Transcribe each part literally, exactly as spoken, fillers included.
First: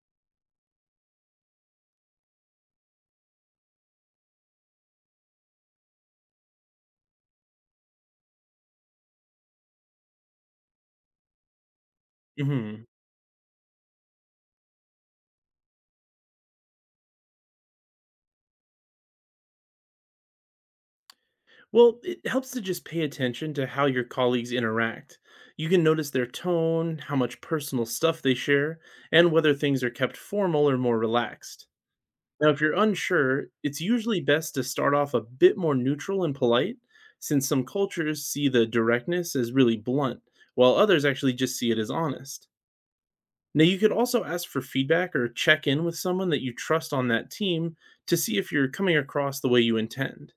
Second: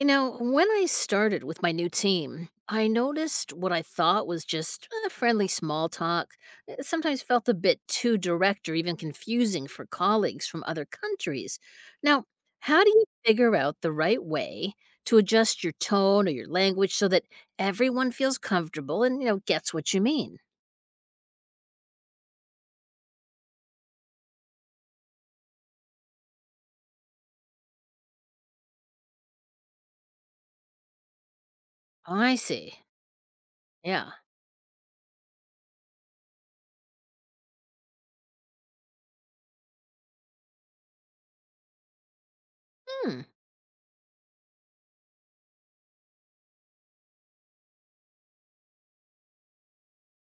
You know, when I started with my new team, I noticed what I thought was just uh, friendly small talk. uh, Sometimes felt a bit too direct or even confusing for colleagues from other countries. Now, how Mhm. do you figure out the right way to adjust your tone or your language so that everyone feels comfortable and, you know, gets what you mean? Well, it helps to just pay attention to how your colleagues interact. You can notice their tone, how much personal stuff they share, and whether things are kept formal or more relaxed. I Now, if you're see. unsure, it's Yeah. usually best to start off a bit more neutral and polite, since some cultures see the directness as really blunt, while others actually just see it as honest. Hmm. Now, you could also ask for feedback or check in with someone that you trust on that team to see if you're coming across the way you intend.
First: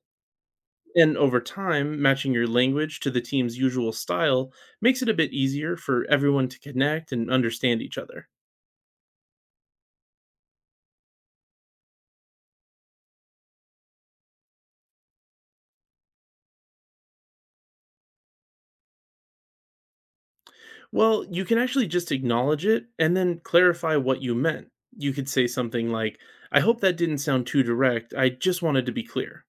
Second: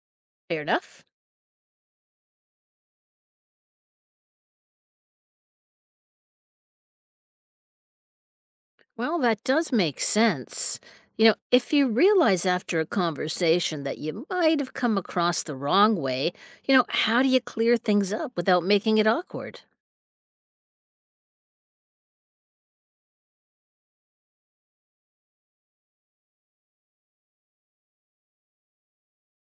Fair enough. And over time, matching your language to the team's usual style makes it a bit easier for everyone to connect and understand each other. Well, that does make sense. You know, if you realize after a conversation that you might have come across the wrong way, you know, how do you clear things up without making it awkward? Well, you can actually just acknowledge it and then clarify what you meant. You could say something like, I hope that didn't sound too direct. I just wanted to be clear.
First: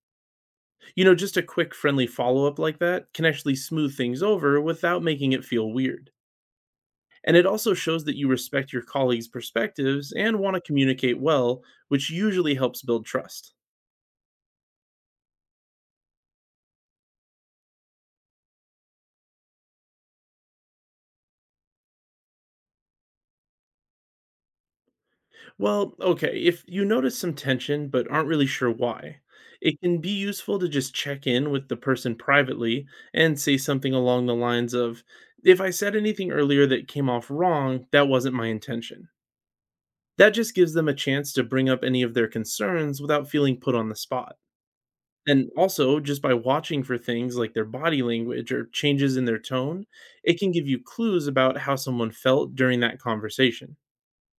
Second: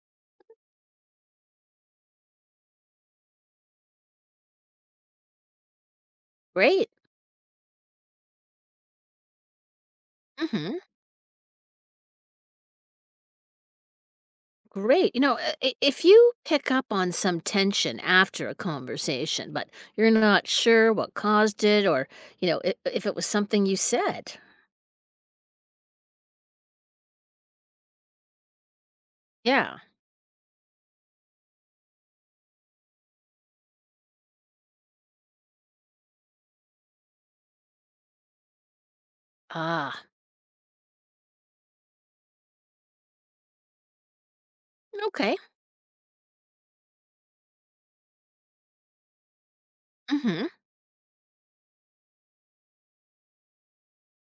You know, just a quick friendly follow up like that can actually smooth things over without making it feel weird. Great. And it also shows that you respect your colleagues' perspectives and want to Hmm. communicate well, which usually helps build trust. Great. You know, uh, i- if you pick up on some tension after a conversation, but you're not sure what caused it or, you know, if, if it was something you said. Well, okay, if you notice some tension but aren't really sure why, Yeah. it can be useful to just check in with the person privately and say something along the lines of, If I said anything earlier that came off wrong, that wasn't my intention. Ah, That just gives them a chance to bring up any of their concerns without feeling put on the spot. okay. And also, just by watching for things like their body language or changes in their tone, it Hmm. can give you clues about how someone felt during that conversation.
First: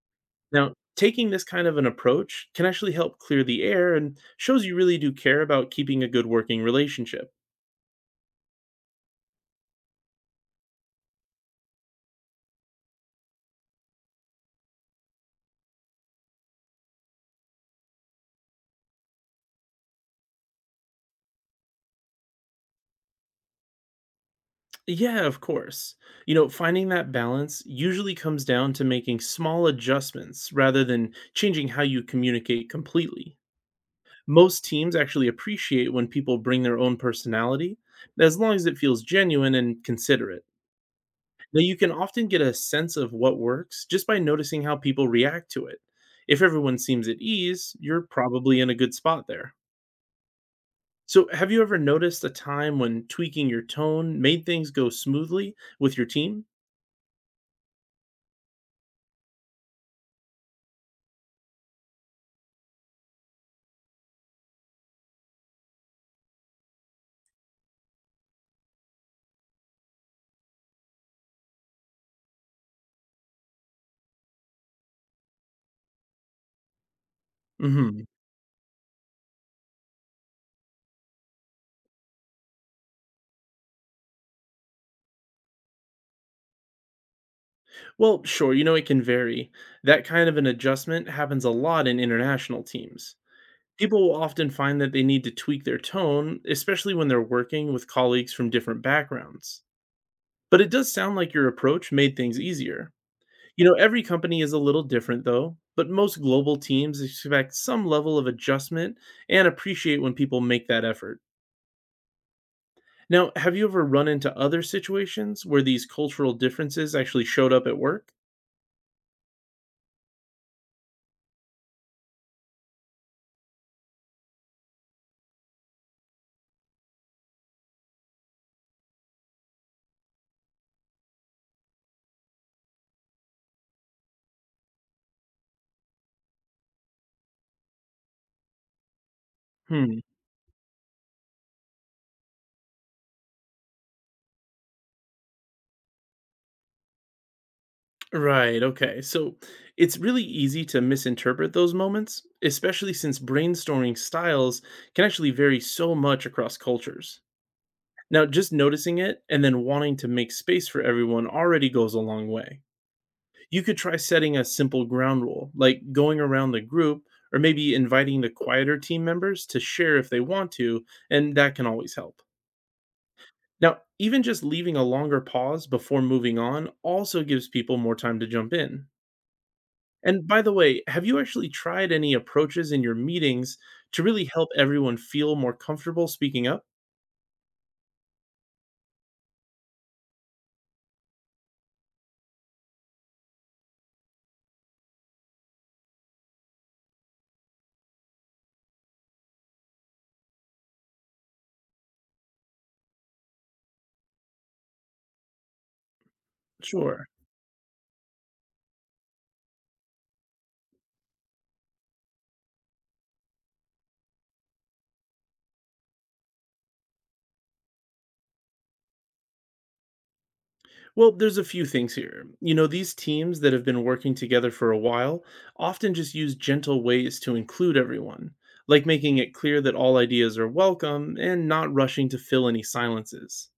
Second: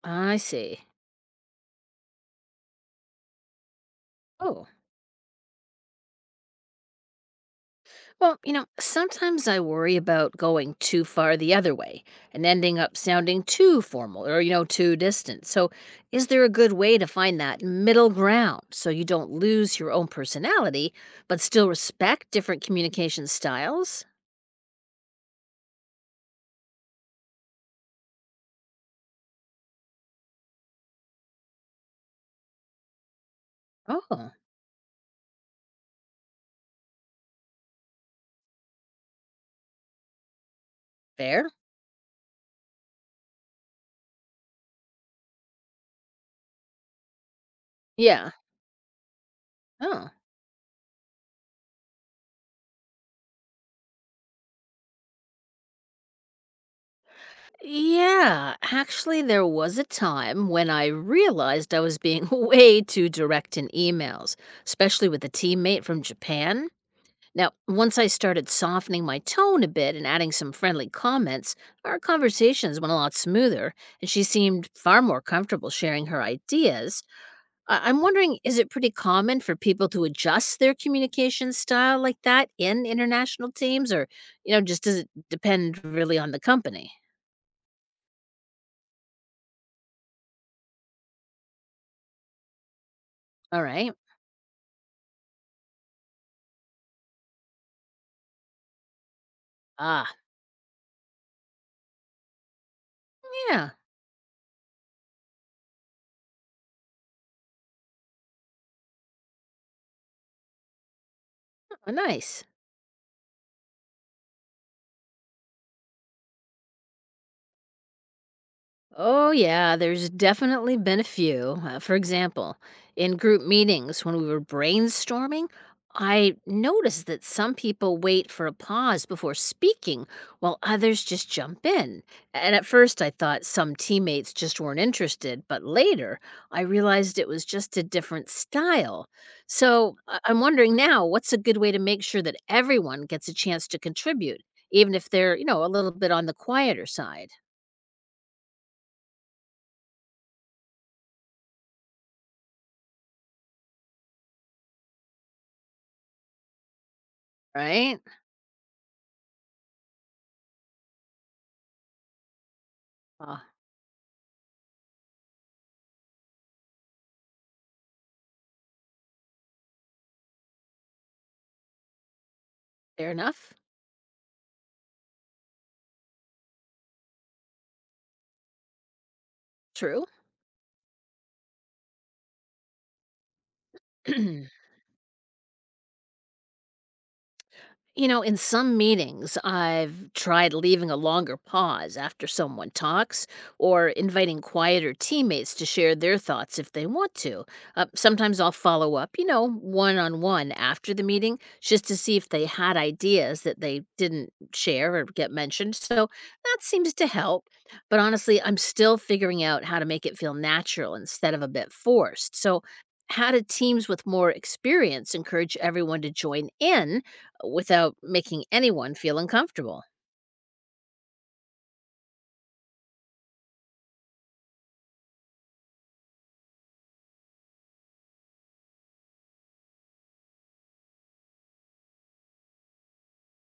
I Now, see. taking this kind of an approach can actually help clear the air and shows Oh, you really do care about keeping a good working relationship. well, you know, sometimes I worry about going too far the other way and ending up sounding too formal or, you know, too distant. So, is there a good way to find that middle ground so you don't lose your own personality, but still respect different communication styles? Yeah, of course. You know, finding that balance usually comes down to making small adjustments rather than changing how you communicate completely. Oh, Most teams actually appreciate when people bring their own personality, as long as it feels genuine and considerate. fair. Now, you can often get a sense of what works just by noticing how people react to it. If everyone seems at ease, you're Yeah. probably in a good spot there. Oh. So, have you ever noticed a time when tweaking your tone made things go smoothly with your team? Yeah, actually, there was a time when I realized I was being way too direct in emails, especially with a teammate from Japan. Now, once I started softening my tone a bit and adding some friendly comments, our conversations went a lot smoother, and she seemed far more comfortable sharing her ideas. I- I'm Hmm. wondering, is it pretty common for people to adjust their communication style like that in international teams, or, you know, just does it depend really on the company? Well, sure, you know, it can vary. That kind of an adjustment happens a lot in international teams. All right. People will often find that they need to tweak their tone, especially when they're working with colleagues from different backgrounds. Ah, But it does sound like your approach made things easier. You yeah. know, every company is a little different though, but most global teams expect some level of adjustment and appreciate when people make that effort. Oh, nice. Now, have you ever run into other situations where these cultural differences actually showed up at work? Oh, yeah, there's definitely been a few. Uh, for example, in group meetings when we were brainstorming, I noticed that some people wait for a pause before speaking while others just jump in. And at first, I thought some teammates just weren't interested, but later I realized it was just a different style. So Hmm. I- I'm wondering now, what's a good way to make sure that everyone gets a chance to contribute, even if they're, you know, a little bit on the quieter side, Right. Okay. So it's really easy to misinterpret those moments, especially since brainstorming styles can actually vary so much across cultures. right? Now, just noticing it and then wanting to make space for everyone already goes a long way. You could try setting a simple ground rule, like going around the group or maybe inviting the quieter team members to share if they want to, and that can always help. Fair enough. Now, even just leaving a longer pause before moving on also gives people more time to jump in. True. And by the way, have you actually tried any approaches in your meetings to really help everyone feel more comfortable speaking up? You know, in some meetings, I've tried leaving a longer pause after someone talks or inviting quieter teammates to share their thoughts if they want to. Uh, sometimes I'll follow up, you know, one on one after the meeting just to see if they had ideas that they didn't share or get mentioned. So that seems to Sure. help. But honestly, I'm still figuring out how to make it feel natural instead of a bit forced. So, how do teams with more experience encourage everyone to join in without making anyone feel uncomfortable? Well, there's a few things here. You know, these teams that have been working together for a while often just use gentle ways to include everyone, like making it clear that all ideas are welcome and not rushing to fill any silences.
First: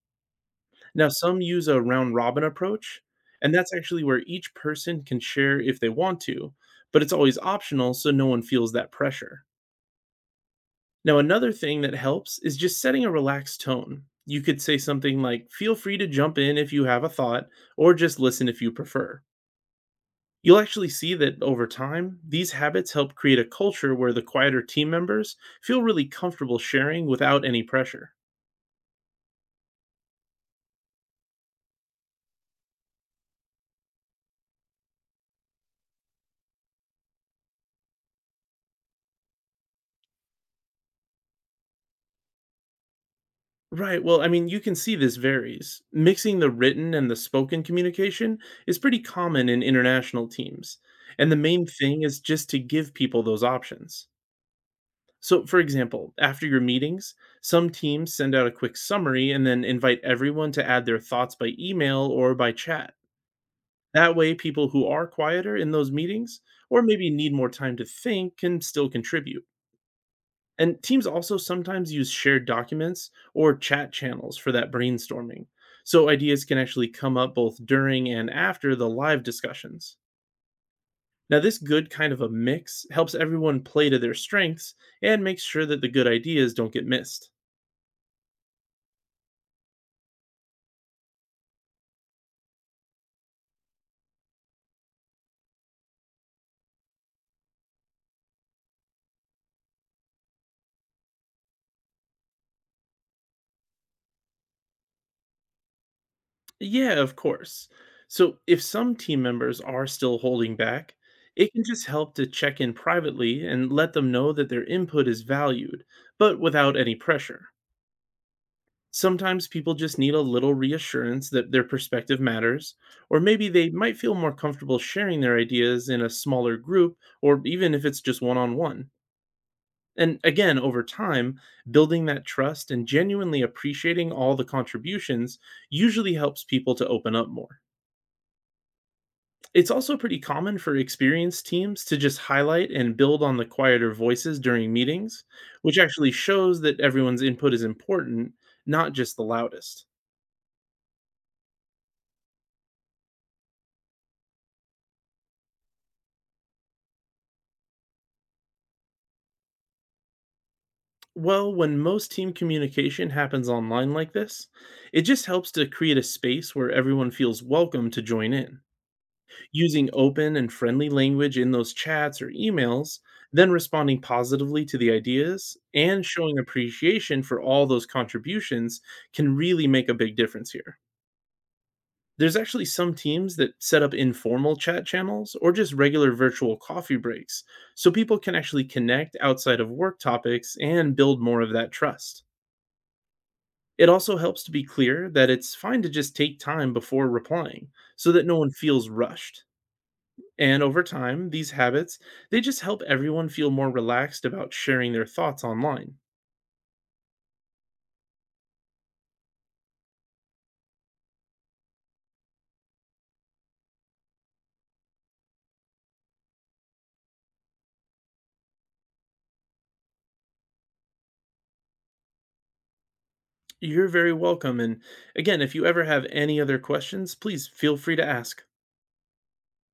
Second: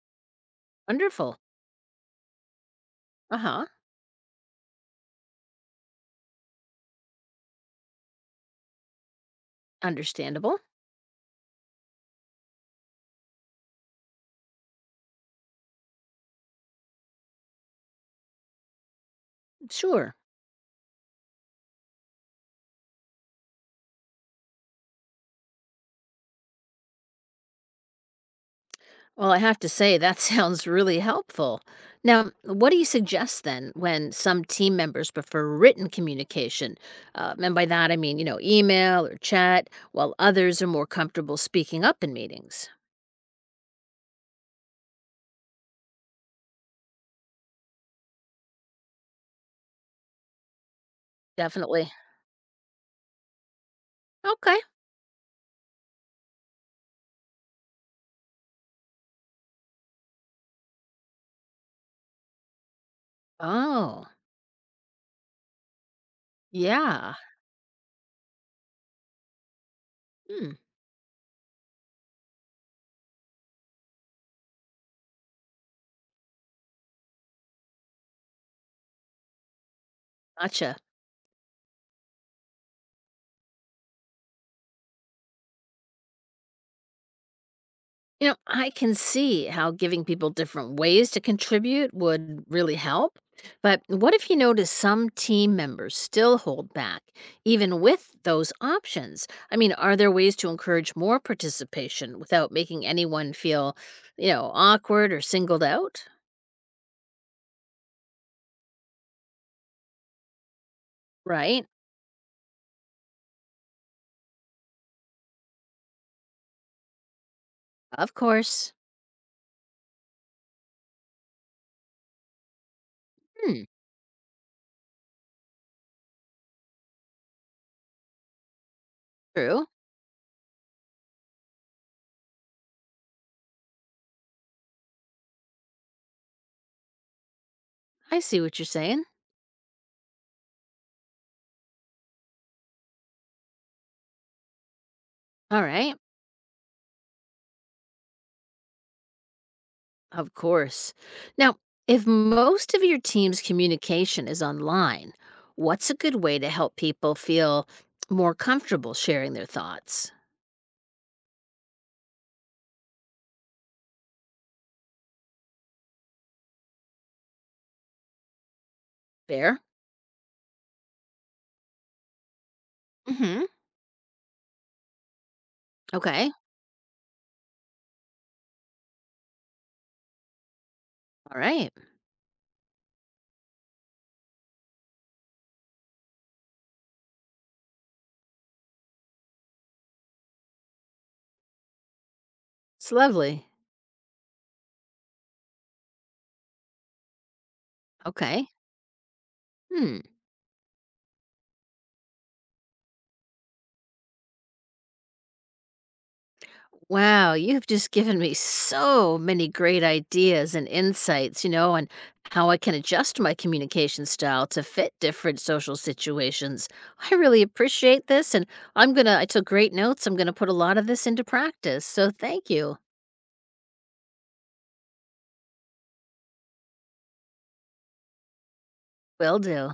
Now, Wonderful. some use a round robin approach, Uh and huh. that's actually where each person can share if they want to, but it's always optional so no one feels that pressure. Understandable. Now, another thing that helps is just setting a relaxed tone. You could say something like, feel free to jump in if you have a thought, or just listen if you prefer. Sure. You'll actually see that over time, these habits help create a culture where the quieter team members feel really comfortable sharing without any pressure. Well, I have to say, that sounds really helpful. Now, what do you suggest then when some team members prefer written communication? Um, and by that, I mean, you know, email or chat, while others are more comfortable speaking up in meetings. Right. Well, I mean, you can see this varies. Mixing the written and the spoken communication is pretty common in international teams. And the main Definitely. thing is just to give people those options. Okay. So, for example, after your meetings, some teams send out a quick summary and then invite everyone to add their thoughts by email or by chat. Oh, That way, people who are quieter in those meetings, or maybe yeah. need more time to think, can still contribute. Hmm. And teams also sometimes use shared documents or chat channels for that brainstorming. So ideas can actually come up both during and after the live discussions. Gotcha. Now, this good kind of a mix helps everyone play to their strengths and makes sure that the good ideas don't get missed. You know, I can see how giving people different ways to contribute would really help. But what if you notice some team members still hold back, even with those options? I mean, are there ways to encourage more participation without making anyone feel, you know, awkward or singled out? Yeah, of course. So, if some team members are still holding back, it can Right? just help to check in privately and let them know that their input is valued, but without any pressure. Of course. Sometimes people just need a little reassurance that their perspective matters, or maybe Hmm, they might feel more comfortable sharing their ideas in a smaller group, or even if it's just one on one. true. And again, over time, building that trust and genuinely appreciating all the contributions usually helps people to open up more. I see what you're saying. It's also pretty common for experienced teams to just highlight and build on the quieter voices during meetings, All which right. actually shows that everyone's input is important, not just the loudest. Of course. Now, if most of your team's communication is online, what's a good way to help people feel more comfortable sharing their thoughts? Well, when most team communication happens online like this, it just helps to create a space where everyone feels welcome to join in. Fair? Using open and friendly language in those chats or emails, Hmm. then responding positively to the ideas, and Okay. showing appreciation for all those contributions can really make a big difference here. All right. There's actually some teams that set up informal chat channels or just regular virtual coffee breaks so people can actually connect outside of work topics and build more of that trust. It's lovely. It also helps to be clear that it's fine to just take time before replying so that no Okay. one feels rushed. Hmm. And over time, these habits, they just help everyone feel more relaxed about sharing their thoughts online. Wow, you've just given me so many great ideas and insights, you know, on how I can adjust my communication style to fit different social situations. I really appreciate this. And I'm going to, I took great notes. I'm going to put a lot of this into practice. So thank you. You're very welcome, and again, if you ever have any other questions, please feel free to ask. Will do.